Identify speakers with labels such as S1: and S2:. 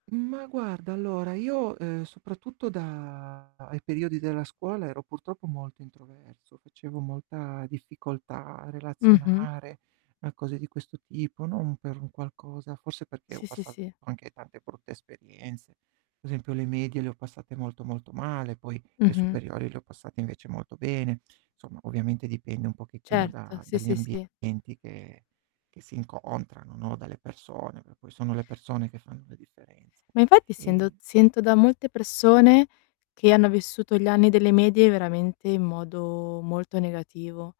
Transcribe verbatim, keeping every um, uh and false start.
S1: Ma guarda, allora, io, uhm, soprattutto da i periodi della scuola ero purtroppo molto introverso, facevo molta difficoltà a
S2: Mh-mh.
S1: relazionare, a cose di questo tipo, non per un qualcosa, forse perché ho
S2: Sì, sì,
S1: passato
S2: sì.
S1: anche tante brutte esperienze. Pe' esempio le medie le ho passate molto, molto male, poi le
S2: Mh-mh.
S1: superiori le ho passate invece molto bene. Somma, ovviamente dipende un pochettino
S2: Certo,
S1: da
S2: sì,
S1: dagli
S2: sì, sì.
S1: ambienti che che si incontrano, no, dalle persone, che poi sono le persone che fanno la differenza.
S2: Ma infatti sendo
S1: E
S2: sento da molte persone che hanno vissuto gli anni delle medie veramente in modo molto negativo.